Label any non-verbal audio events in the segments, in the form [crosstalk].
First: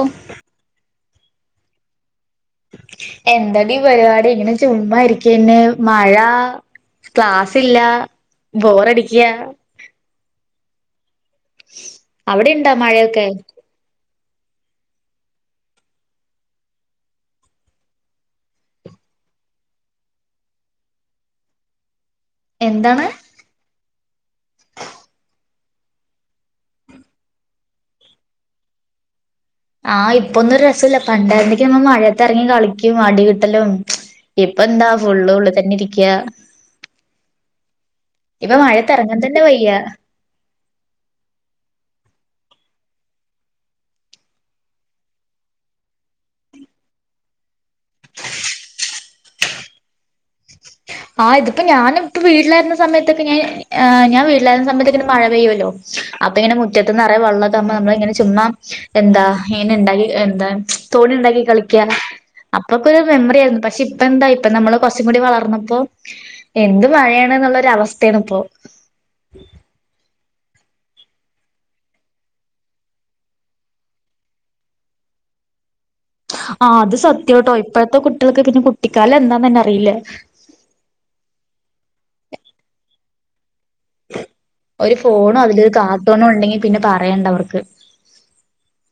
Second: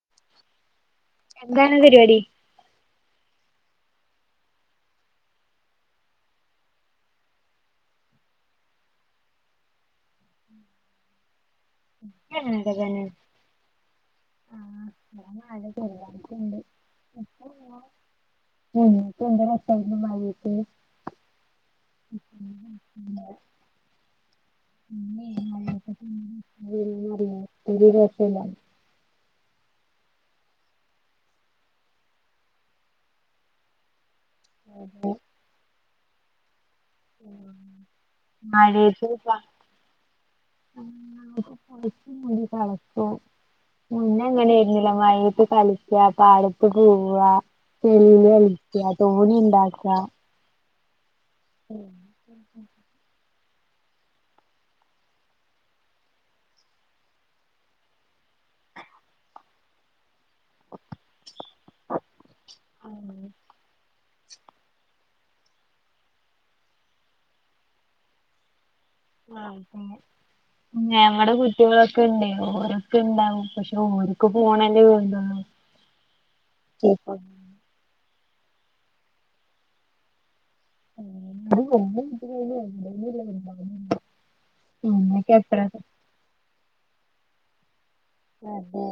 ഓഹ് എന്താണ് പരിപാടി? എന്താടി പരിപാടി ഇങ്ങനെ ചുമ്മായിരിക്കന്നെ മഴാ ക്ലാസ്സില്ല ബോറടിക്ക്യാ അവിടിണ്ട അങ്ങനൊക്കെ തന്നെ മഴയൊക്കെ? ഇന്ന് മഴ ചെറുതായിട്ടിണ്ട്. ഉം അന്നൊക്കെ എന്ത് രസായിരുന്നു മഴേത്ത്. എന്താണ് [unintelligible] [unintelligible] ഇപ്പൊരു രസം ഇല്ലാന്ന് ആ ഇപ്പൊന്നും രസവില്ല പണ്ടാരുന്നെങ്കിൽ നമ്മ മഴയത്ത് എറങ്ങി കളിക്കും. അടി കിട്ടലും ഇപ്പ എന്താ ഫുള്ള് ഉള്ളി തന്നെ ഇരിക്കാ ഇപ്പ മഴേത്തിറങ്ങാൻ തന്നെ വയ്യ ഇം [inaudible] മുന്നേ അങ്ങനേരുന്നില്ലെ മഴയത്ത് കളിക്ക്യാ പാടത്ത് പോവാ ചെളീല് കളിക്ക്യാ തോണി ഇണ്ടാക്ക. ആ ഇതിപ്പോ ഞാനും ഇപ്പോ വീട്ടിലായിരുന്ന സമയത്തൊക്കെ ഞാൻ ആ ഞാൻ വീട്ടിലായിരുന്ന സമയത്ത് ഇങ്ങനെ മഴ പെയ്യുമല്ലോ അപ്പൊ ഇങ്ങനെ മുറ്റത്ത് നിറയെ വെള്ളൊക്കെ ആവുമ്പോ നമ്മളിങ്ങനെ ചുമ്മാ എന്താ ഇങ്ങനെ ഇണ്ടാക്കി എ ന്താ തോണി ഇണ്ടാക്കി കളിക്കാ അപ്പൊക്കെ ഒരു മെമ്മറിയായിരുന്നു പക്ഷെ ഇ പ്പെന്താ ഇപ്പ നമ്മള് കുറച്ചും കൂടി വളർന്നപ്പോ എന്ത് മഴയാണ് എന്നുള്ളൊരു അവസ്ഥയാണ് ഇപ്പോ ആ [inaudible] ഞങ്ങടെ കുട്ട്യോളൊക്കെ ഇണ്ട്. ഓരൊക്കെ ഇണ്ടാവും പക്ഷെ ഓരിക്ക് പോണേൻ്റെ [inaudible] [inaudible] ആ അത് സത്യാട്ടോ ഇപ്പഴത്തെ കുട്ടികൾക്കക്ക പിന്ന കുട്ടിക്കാലം എന്താന്ന് തന്നെ അറിയില്ല [inaudible] ഒരു അമ്മക്ക് ഫോണോ എത്ര അതിലൊരു കാർട്ടൂണോ ഒണ്ടെങ്കിൽ പിന്നെ പറയണ്ട അവർക്ക് അതെ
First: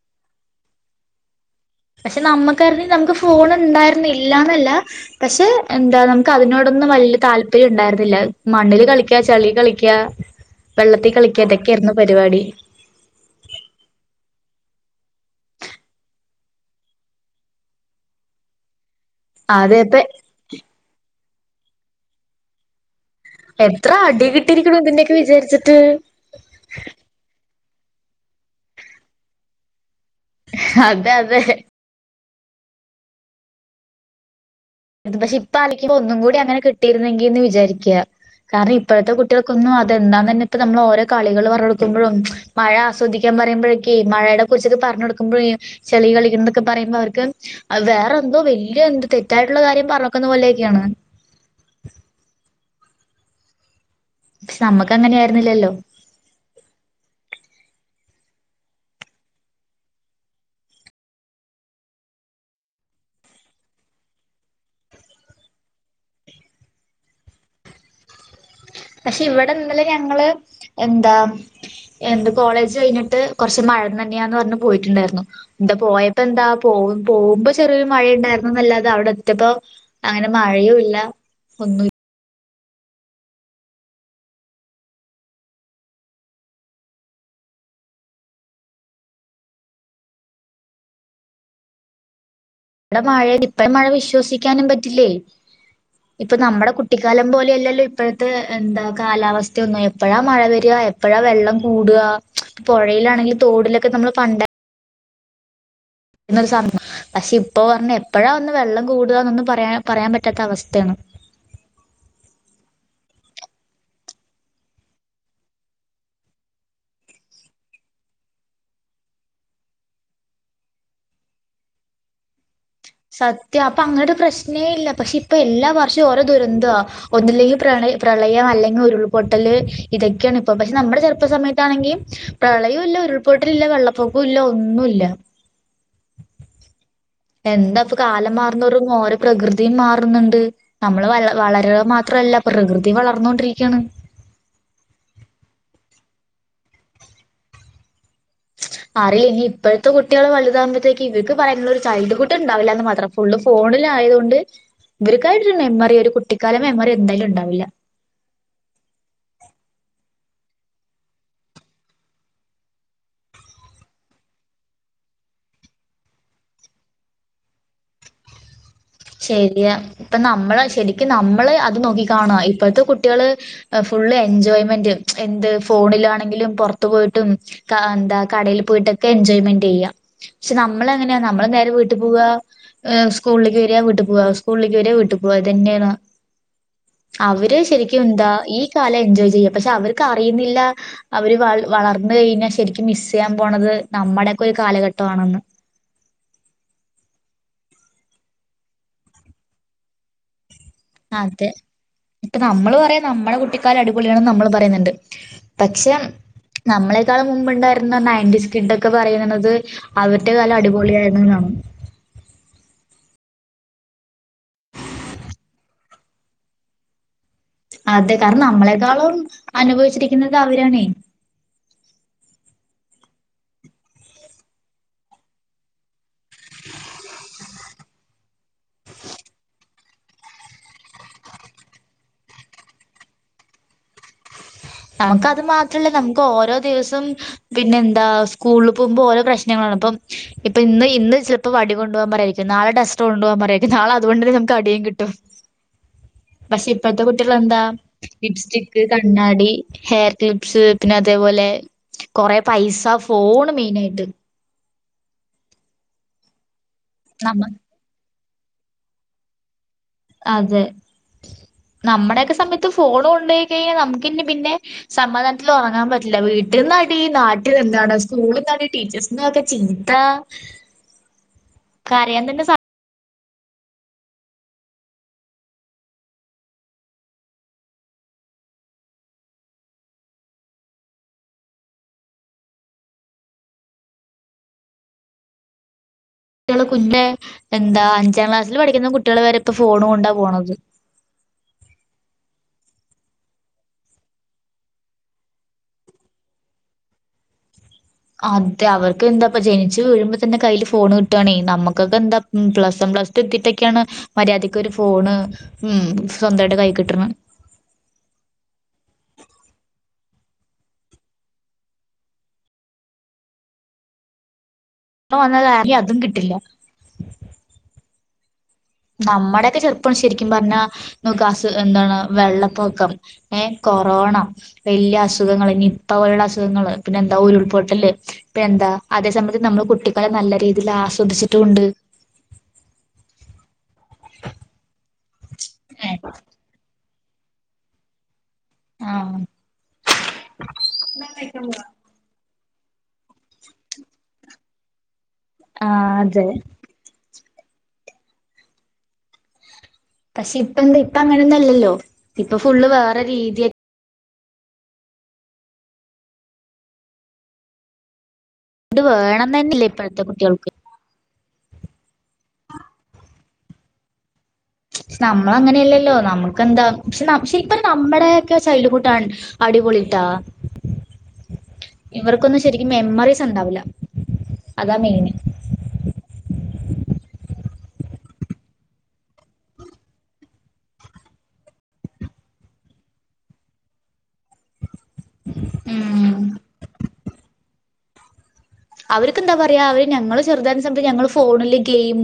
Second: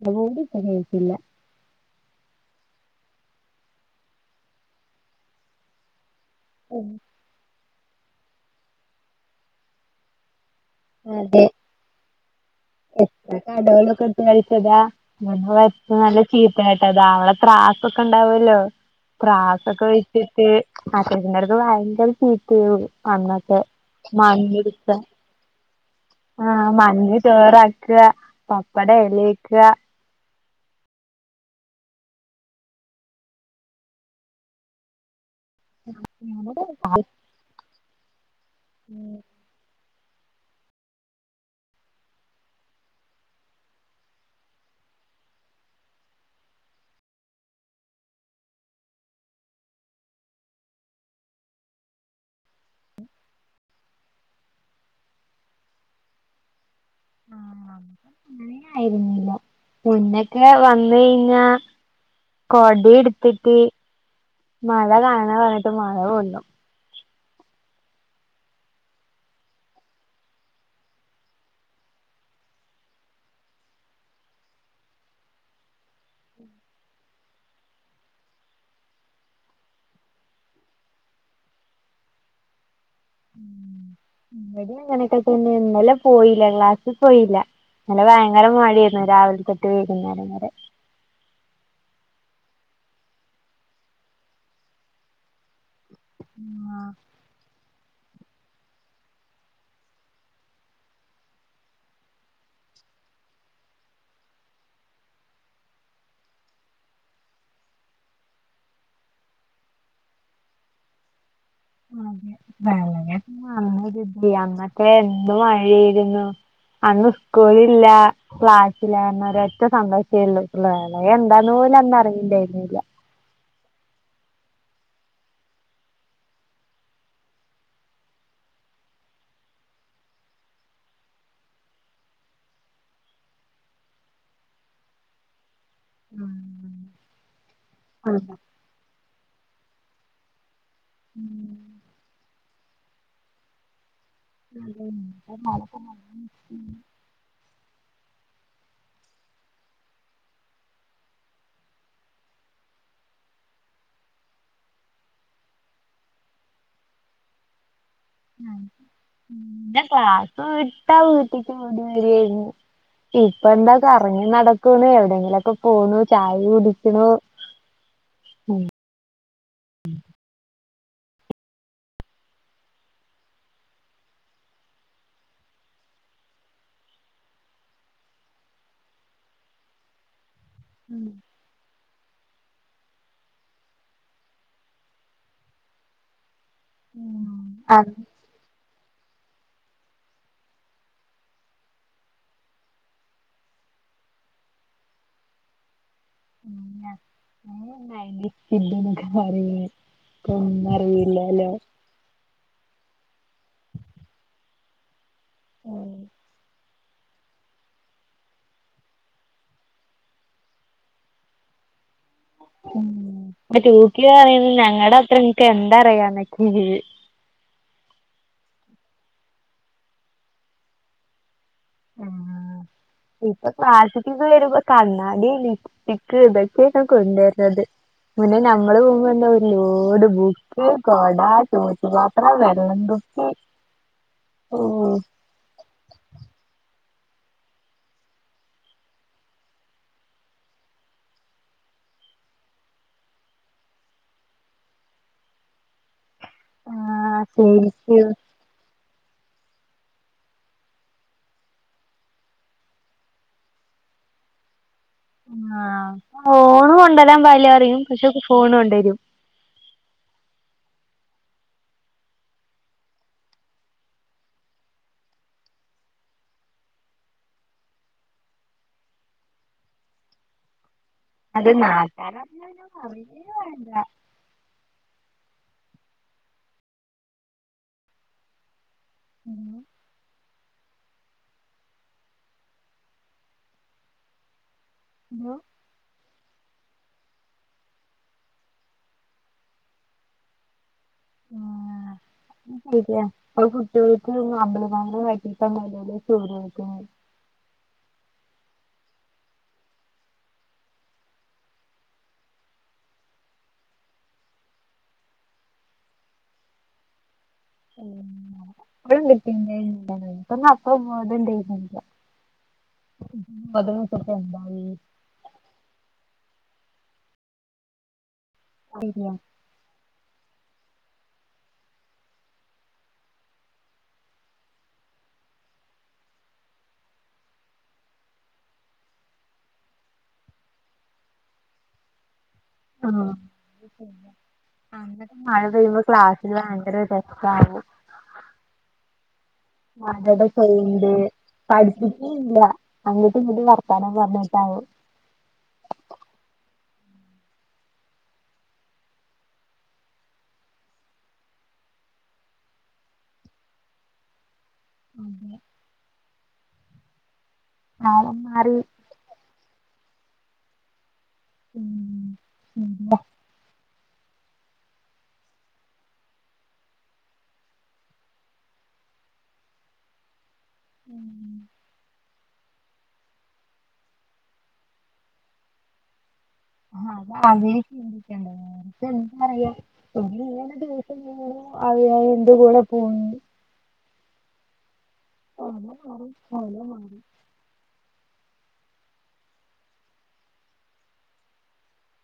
[inaudible] കേക്കില്ല പക്ഷെ നമ്മക്കായിരുന്നെങ്കിൽ നമുക്ക് ഫോൺ ഇണ്ടായിരുന്ന് ഇല്ലാന്നെല്ല പക്ഷെ എന്താ നമു ക്കതിനോടൊന്നും വലിയ താല്പര്യം ഇണ്ടായിരുന്നില്ല. മണ്ണിള് കളിക്ക്യാ ചെളീ കളിക്ക്യാ വെള്ളത്തി കളിക്ക്യാ. അതെ ഇതൊക്കെയായിരുന്നു പരിപാടി എത്ര കടകളൊക്കെ ഇട്ട് കളിച്ചതാ [unintelligible] നല്ല ചീത്ത കേട്ടതാ അവളെ ത്രാ സ്സൊക്കെണ്ടാവല്ലോ അതെ ത്രാസൊക്കെ ഇപ്പ വെച്ചിട്ട് [unintelligible] ഭയങ്കര ചീത്തേവും അന്നൊക്കെ എത്ര അടി കിട്ടിയിരിക്കണു [unintelligible] ഇതിന്റെയൊക്കെ വിചാരിച്ചിട്ട് ആ മണ്ണ് ചോറാക്കാ പപ്പടം എലേക്ക അതെ അതെ ഇത് പക്ഷെ ഇപ്പ ആലോചിക്കുമ്പ ഒന്നും കൂടി അങ്ങനെ ഞങ്ങടെ കിട്ടീരുന്നെങ്കീന്ന് വിചാരിക്ക്യാ. കാരണം ഇപ്പഴത്തെ ഉം കുട്ടികൾക്കൊന്നും ഇതെന്താന്ന് പറഞ്ഞ ഇപ്പ നമ്മള് ഓരോ കളികള് പറഞ്ഞു കൊടുക്കുമ്പഴും മഴ ആസ്വദിക്കാൻ പറയുമ്പഴക്കേം മഴേനെ കുറിച്ചക്ക പ പറഞ്ഞ് കൊടുക്കുമ്പഴേ ചെളിയിൽ കളിക്കണതൊക്കെ പറയുമ്പോ അവർക്ക് അത് വേറെന്തോ വല്യ എന്തോ തെറ്റാ യിട്ടിള്ള കാര്യം പറഞ്ഞേക്കുന്ന പോലേക്കെയാണ് പക്ഷെ നമ്മക്ക് അങ്ങനെയായിരുന്നില്ലല്ലോ [inaudible] അങ്ങന ആയിരുന്നില്ലോ ഇന്നൊക്കെ വന്ന് കഴിഞ്ഞാ കൊടേടുത്തിട്ട് മഴ കാണാൻ പറഞ്ഞിട്ട് മഴ കൊള്ളും. പക്ഷെ ഇവിടിന്നല ഞങ്ങള് എന്താ എന്ത് കോളേജ് കഴിഞ്ഞിട്ട് കൊറച്ച് മഴ നനയാന്ന് പറഞ്ഞ് പോയിട്ടിണ്ടായിരുന്ന് എന്താ പോയപ്പോ എന്താ പോ പോകുമ്പോ ചെറിയൊരു മഴയുണ്ടായിരുന്നുന്നല്ലാതെ അവിടെ എത്തിട്ടപ്പോ അങ്ങനെ മഴയു ല്ല ഒന്ന എവിടും അങ്ങനെയൊക്കെ തന്നെ ഇന്നലെ പോയില്ല ക്ലാസ്സിൽ പോയില്ല ന്നലെ ഭയങ്കര മഴയായിരുന്നു രാവിലെ തെട്ട് വീകുന്നേരം വരെ [inaudible] നമ്മടെ മഴ ഇപ്പഴ മഴ വിശ്വസിക്കാനും പറ്റില്ലേ ഇപ്പൊ നമ്മുടെ കുട്ടിക്കാലം പോലെയല്ലല്ലോ ഇപ്പോഴത്തെ എന്താ കാലാവസ്ഥയ ഒന്നും എപ്പോഴാ മഴ വരിക എപ്പോഴാ വെള്ളം കൂടുക പുഴ ലാണെങ്കിൽ തോടിലൊക്കെ നമ്മള് പണ്ട ഒരു സമം പക്ഷെ ഇപ്പൊ പറഞ്ഞ എപ്പോഴാ ഒന്ന് വെള്ളം കൂടുകന്നൊന്നും പറയാ പറയാൻ പറ്റാത്ത അവസ്ഥയാണ്. [inaudible] അതെ വള നന്നരുതി അന്നക്കെ എന്നും മഴയിരുന്നു അന്ന് സ്കൂളില്ല ക്ലാസ്സില്ല ന്നൊര ഒറ്റ സന്തോഷേള്ളൂ വേറെ എന്താന്ന് ല അന്ന അറിയിണ്ടായിന്നില്ല സത്യ അപ്പൊ അങ്ങനെ ഒരു പ്രശ്നേ ഇല്ല പക്ഷെ ഇപ്പൊ എല്ലാ വർഷവും ഓരോ ദുരന്ത ഒന്നൂല്ലെങ്കിൽ പ്രള പ്രളയം അല്ലെങ്കിൽ ഉരുൾപൊട്ടൽ ഇതൊക്കെയാണ് ഇ പക്ഷെ നമ്മുടെ ചെറുപ്പ സമയാണെങ്ക പ്രളയു ഉരുൾപൊട്ടിലില്ല വെള്ളപ്പൊക്ക ഇല്ല ഒന്നുല്ല ഉം എന്താ ഇപ്പൊ കാലം അതെ. മാറുന്ന ഓര പ്രകൃതിയും മാറുന്നുണ്ട് നമ്മള് വ വളരുക മാത്രല്ല പ്രകൃതി വളർന്നൊണ്ടിരിക്കുകയാണ്. [inaudible] [inaudible] [inaudible] അറിയില്ല ഇനി ഇപ്പോഴത്തെ കുട്ടികൾ വലുതാകുമ്പഴത്തേക്ക് ഇവക്ക് പറയുള്ള ഒരു ചൈൽഡ് ഹു്ട്ണ്ടാവില്ലാന്ന് മാത്രം ഫുള് ഫോണില ആയതുകൊണ്ട് ഇവർക്കായിട്ടരു മെമ്മറി ഒരു കുട്ടിക്കാല മെമ്മറി എന്തായാലും ഉണ്ടാവില്ല ന്റെ ക്ലാസ് വിട്ടാ വീട്ടക്ക് ഓടി വരിയായിരുന്നു ഇപ്പൊ എന്താ കറങ്ങി നടക്കന്ന് എവിടെയങ്കിലുമൊക്കെ പോണു ചായ കുടിക്കണു ഉം ക്ക് നമ്മള് അത് നോക്കി കാണ ഇപ്പോഴത്തെ കുട്ടികൾ ഫുൾ എൻജോയ്മെന്റ് എന്ത്‌ ഫോൺ ആണെങ്കിലും പുറത്ത പോയിട്ടും എന്താ കടെൽ പോയിട്ടൊക്കെ എൻജോയ്മെന്റ് ചെയ്യ പക്ഷെ ഉം. നമ്മളെങ്ങനെയാ നമ്മള് നേരെ വീട്ടിൽ പോകുക സ്കൂളിലക്ക് വിട്ടു പോവാ സ്കൂളിലക്ക് വാര വിട്ടു പോവാ ഇത്തന്നെയാണ് അവര് അത് ശരിക്കും എന്താ ഈ കാലം എൻജോയ് ചെയ്യാം പക്ഷെ അവർക്ക് അറിയുന്നില്ല അവര് വളരെ വളർന്ന കഴിഞ്ഞാൽ ശരിക്കും മിസ് ചെയ്യാൻ പോണത് നമ്മുടെയൊക്കെ ഒരു കാലഘട്ട ആണെന്ന് ഉ സൊക്കെ പറി അതെ ഇപ്പൊ നമ്മള് പറയാ നമ്മള കുട്ടിക്കാല അടിപൊളിയണ നമ്മൾ പറയുന്നുണ്ട് ഉം പക്ഷെ നമ്മളെക്കാളും മുമ്പുണ്ടായിരുന്ന നയന്റിൻസ് കിഡ്ഒക്കെ പറയുന്നത് അവരുടെ കാലം അടിപൊളിയ ആയിരുന്ന എന്നാണ് ഉം ഇപ്പ ചൂക്കി പറയുന്നത് ഞങ്ങളുടെ അത്ര നിങ്ങക്ക് എന്താ അറിയന്നൊക്കത് അതെ കാരണം നമ്മളെക്കാളും അനുഭവിച്ചിരിക്കുന്നത് അവരണേ ആഹ് [inaudible] ഇപ്പൊ ക്ലാസ്ക്കൊക്കെ വരുമ്പോ കണ്ണാടി ലിപ്സ്റ്റിക്ക് ഇതൊക്കെയക്കാ കൊണ്ടുവരനത് പിന്നെ ഞങ്ങൾ പോകുമ്പോന്ന ഒരു ലോട് ബുക്ക് കൊട ചോറ്റുപാത്രം വെള്ളം കുപ്പി ഉം നമുക്കത് മാത്രല്ല നമുക്ക് ഓരോ ദിവസം പിന്നെ എന്താ സ്കൂളിൽ പോകുമ്പോ ഓരോ പ്രശ്നങ്ങളാണ് ഇപ്പം ഇപ്പ ഇ ഇന്ന് ചിലപ്പോ വടീം [unintelligible] നാളെ ഡസ്റ്റർ കൊണ്ടുപോവാൻ പറയാരിക്കും നാളെ അതുകൊണ്ട് തന്ന നമുക്ക് അടിയും കിട്ടും പക്ഷെ ഇപ്പഴത്തെ ആഹ് കുട്ടികളെന്താ ശരിക്ക് ലിപ്സ്റ്റിക്, കണ്ണാടി ഹെയർക്ലിപ്സ് പിന്നെ അതേപോലെ കൊറെ പൈസ ഫോണ് മെയിനായിട്ട് ആ ഫോണ് കൊണ്ടരാൻ നമ്മ പാടില്ലാ പറയും പക്ഷെ ഫോൺ കൊണ്ടൊരും അതെ നമ്മുടെയൊക്കെ സമയത്ത് ഫോണുകൊണ്ടോയി കഴിഞ്ഞാൽ നമുക്കിനി പിന്നെ സമാധാനത്തിലുറങ്ങാൻ പറ്റില്ല വീട്ടില് ഫുള്ളായിട്ടി നാട്ടിൽ എന്താണ് സ്കൂളിലെന്താണ് ടീച്ചേഴ്സിന്റ്റെയൊക്കെ ചീത്ത അത് കരയാൻ തന്നെ നാട്ടാരറിഞ്ഞാൽ പിന്നെ പറയുകയേ വേണ്ട ഉം [unintelligible] കുട്ടികള് കുഞ്ഞെ എന്താ അഞ്ചാം ക്ലാസ്സില് പഠിക്കുന്ന കുട്ടികളുവരെ ഇപ്പ ഫോണുകൊണ്ടാ പോണത് [inaudible] ആ, [unintelligible] [inaudible] അതെ അവർക്ക് എന്താപ്പ ജനിച്ചുവീഴുമ്പോ തന്നെ കയ്യിൽ ഫോണുകിട്ടുവാണേ നമ്മുക്കൊക്കെ എന്താ പ്ലസ് വൺ പ്ലസ്ടു എത്തിട്ടൊക്കെയാണ് മര്യാദക്ക് ഒരു ഫോണ് ഉം സ്വന്തമായിട്ട് കൈ കിട്ടണെ [unintelligible] [unintelligible] ഇപ്പവന്നതു [unintelligible] അതും കിട്ടില്ല നമ്മുടെക്കെ ചെറു ഇപ്പ ശരിക്കും പറഞ്ഞാ നമുക് അസു എന്താണ് വെള്ളപ്പൊക്കം ഏ കൊറോണ വെലൃ വലൃ അസുഖങ്ങള് നിപ്പ പോലെയുള്ള അസുഖങ്ങള് പിന്നെന്താ ഉരുൾപൊട്ടല് പിന്നെന്താ അതെസമയത്ത് നമ്മള് കുട്ടി ഇപ്പഴും നല്ല രീതിയിൽ ആസ്വദിച്ചിട്ടുമുണ്ട് ആ അങ്ങട്ട് മഴ പെയ്യുമ്പോ ക്ലാസ്സില് ഭയങ്കര ഇതാ ആ ആഹ് മഴേടെ സൗണ്ട് പഠിപ്പിക്കീയില്ല അങ്ങോട്ടും ഇങ്ങട്ടും വർത്താനം പറഞ്ഞിട്ടാവും ആ അതെ പക്ഷേ ഇപ്പെന്താ ഇപ്പ അങ്ങനൊന്നുല്ലല്ലോ ഇപ്പൊ ഫുള്ളുവേറെ രീതി അതെ ആ ഇത് വേണം തന്നെയില്ല ഇപ്പഴത്തെ കുട്ടികൾക്ക് [unintelligible] നമ്മളങ്ങനെയല്ലല്ലോ നമ്മുക്കെന്താ പക്ഷേ പക്ഷെ ഇപ്പം നമ്മുടെയൊക്കെ ചൈൽഡ് കൂട്ടാണ് ആ അടിപൊളി ട്ടാ [inaudible] ഇവർക്കൊന്നും ശെരിക്കും മെമ്മറീസ് ഉണ്ടാവില്ല അതാ മെയിന് ആ, അവര് ചിന്തിക്കേണ്ടതാണ് [unintelligible] എന്തുകൂടെ പോണുണ്ട് ഉം [unintelligible] അവർക്കെന്താ പറയാ അവര് ഞങ്ങള് ചെറുതാരിന്നസമയത്ത് ഞങ്ങള് ഫോണില് ഗെയിം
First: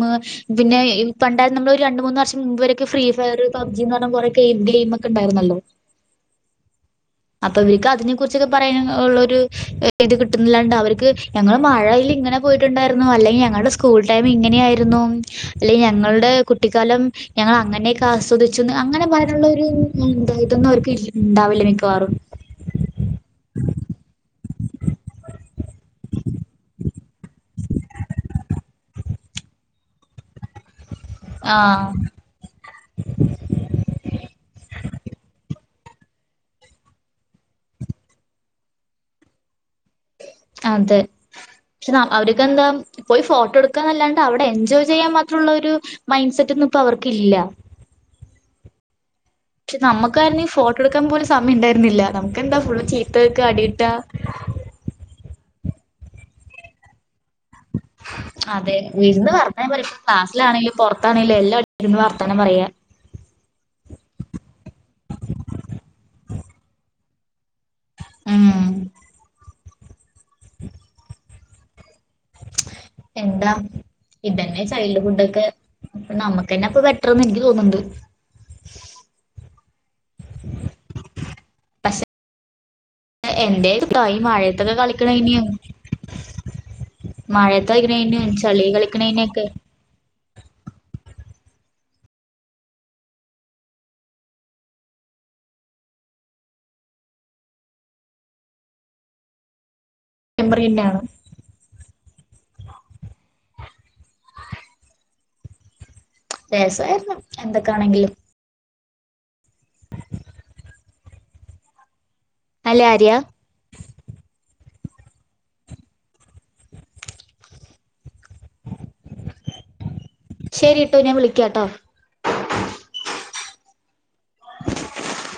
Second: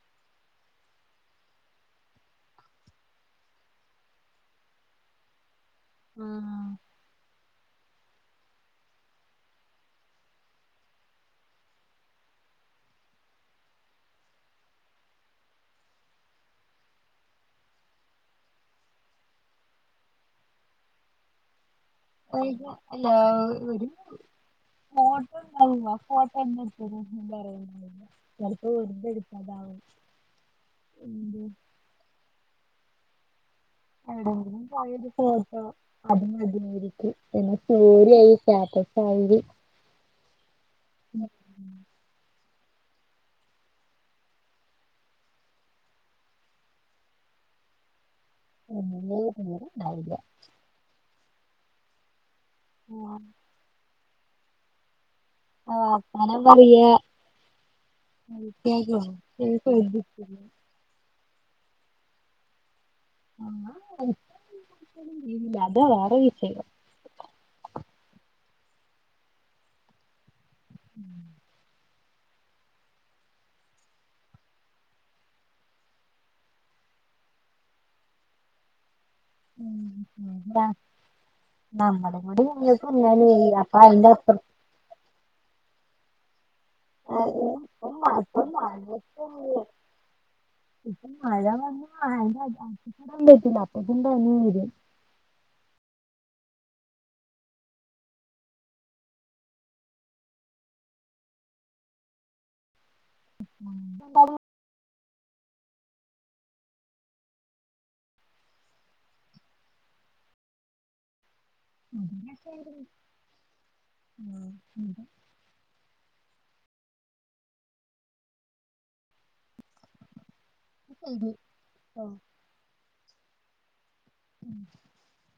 പിന്നെ ഈ പണ്ടാ നമ്മളൊരു രണ്ടു മൂന്ന് വർഷം മുമ്പു വരെയൊക്കെ ഫ്രീ ഫയർ, പബ് ജിന്ന് പറഞ്ഞ കുറെ ഗെയിം ഗെയിം ഒക്കെ ഉണ്ടായിരുന്നല്ലോ ആം അപ്പൊഇവർക്ക് അതിനെ കുറിച്ചൊക്കെ പറയാനുള്ളൊരു ഇത് കിട്ടുന്നില്ലാണ്ട് അവർക്ക് ഞങ്ങള് മഴയില്ലെ അങ്ങനെ പോയിട്ടുണ്ടായിരുന്നു അല്ലെങ്കിൽ ഞങ്ങളുടെ സ്കൂൾ ടൈം ഇങ്ങനെയായിരുന്നു അല്ലെങ്കിൽ ഞങ്ങളുടെ കുട്ടിക്കാലം ഞങ്ങൾ അങ്ങനെയൊക്കെ ആസ്വദിച്ചുന്ന് അങ്ങനെ പറയാനുള്ളൊരു ഇതൊന്നും അവർക്ക് ഇല്ല ഉണ്ടാവില്ലനിക്ക് ഹല്ലോ ഫോട്ടോണ്ടായിനോ? ഫോട്ടോ [unintelligible] [unintelligible] ചെലപ്പോ വെറുതെ എടുക്കണതാകും. ആ എവിടെയെങ്കിലും പോയൊരു ഫോട്ടോ അതുമതി മെരിക്ക് പിന്നെ [unintelligible] [unintelligible] അതെ പക്ഷെഅവര് ക്കെന്താ പോയി ഫോട്ടോ എടുക്കുകന്നല്ലാണ്ടേ അവടെ എൻജോയ് ചെയ്യാൻ മാത്രള്ളരു മൈൻഡ് സെറ്റ് ഒന്നും ഇപ്പ അവർക്കില്ല. ഉം [unintelligible] പക്ഷേ നമ്മുക്കാരന്നെങ്കിൽ ഫോട്ടോ എടുക്കാൻ പോലും സമയണ്ടായിരുന്നില്ല. നമുക്കെന്താ? ഫുൾ ചീത്തകേക്കാ അടിട്ടാ ആ അങ്ങനേം പറയാ അതെ. കളിക്കാനോ ഞാൻ [unintelligible] ശ്രദ്ധിച്ചില്ല ക്ലാസ്സിലാണെങ്കിലും പൊറ ണേലും എല്ലാം ഇരുന്ന് വർത്താനം പറയാ ആ [inaudible] ഇല്ലാ അതാ വേറെ വിഷയം. ഉം എന്താ? ഇതന്നെ ചൈൽഡ്ഹുഡ് ഒക്കെ. അപ്പോ നമ്മുക്കന്നെ അപ്പ ബെറ്റർന്ന് എനിക്ക് തോന്നണ്ട്. ഉം [unintelligible] പക്ഷെ നമ്മടേം കൂടീണ്ട് എന്റെ [unintelligible] മഴേത്തൊക്കെ കളിക്കണോയിന്? [unintelligible] മഴ ചളി കളിക്കണേനൊക്കെ പറഞ്ഞ [unintelligible] അപ്പക്കും പനി വരും ! ! ! ! ! ! ! ! ! ! മ്മ് ന്താണ് രസായിരുന്നു എന്തൊക്കൊണെങ്കിലും [unintelligible] ആയിരുന്നു അല്ലേ ആര്യ ആ ങ്ഹും ശെരി ഇതൊക്കെ ട്ടോ ഞാൻ ശരി വിളിക്കാട്ടോ ഉം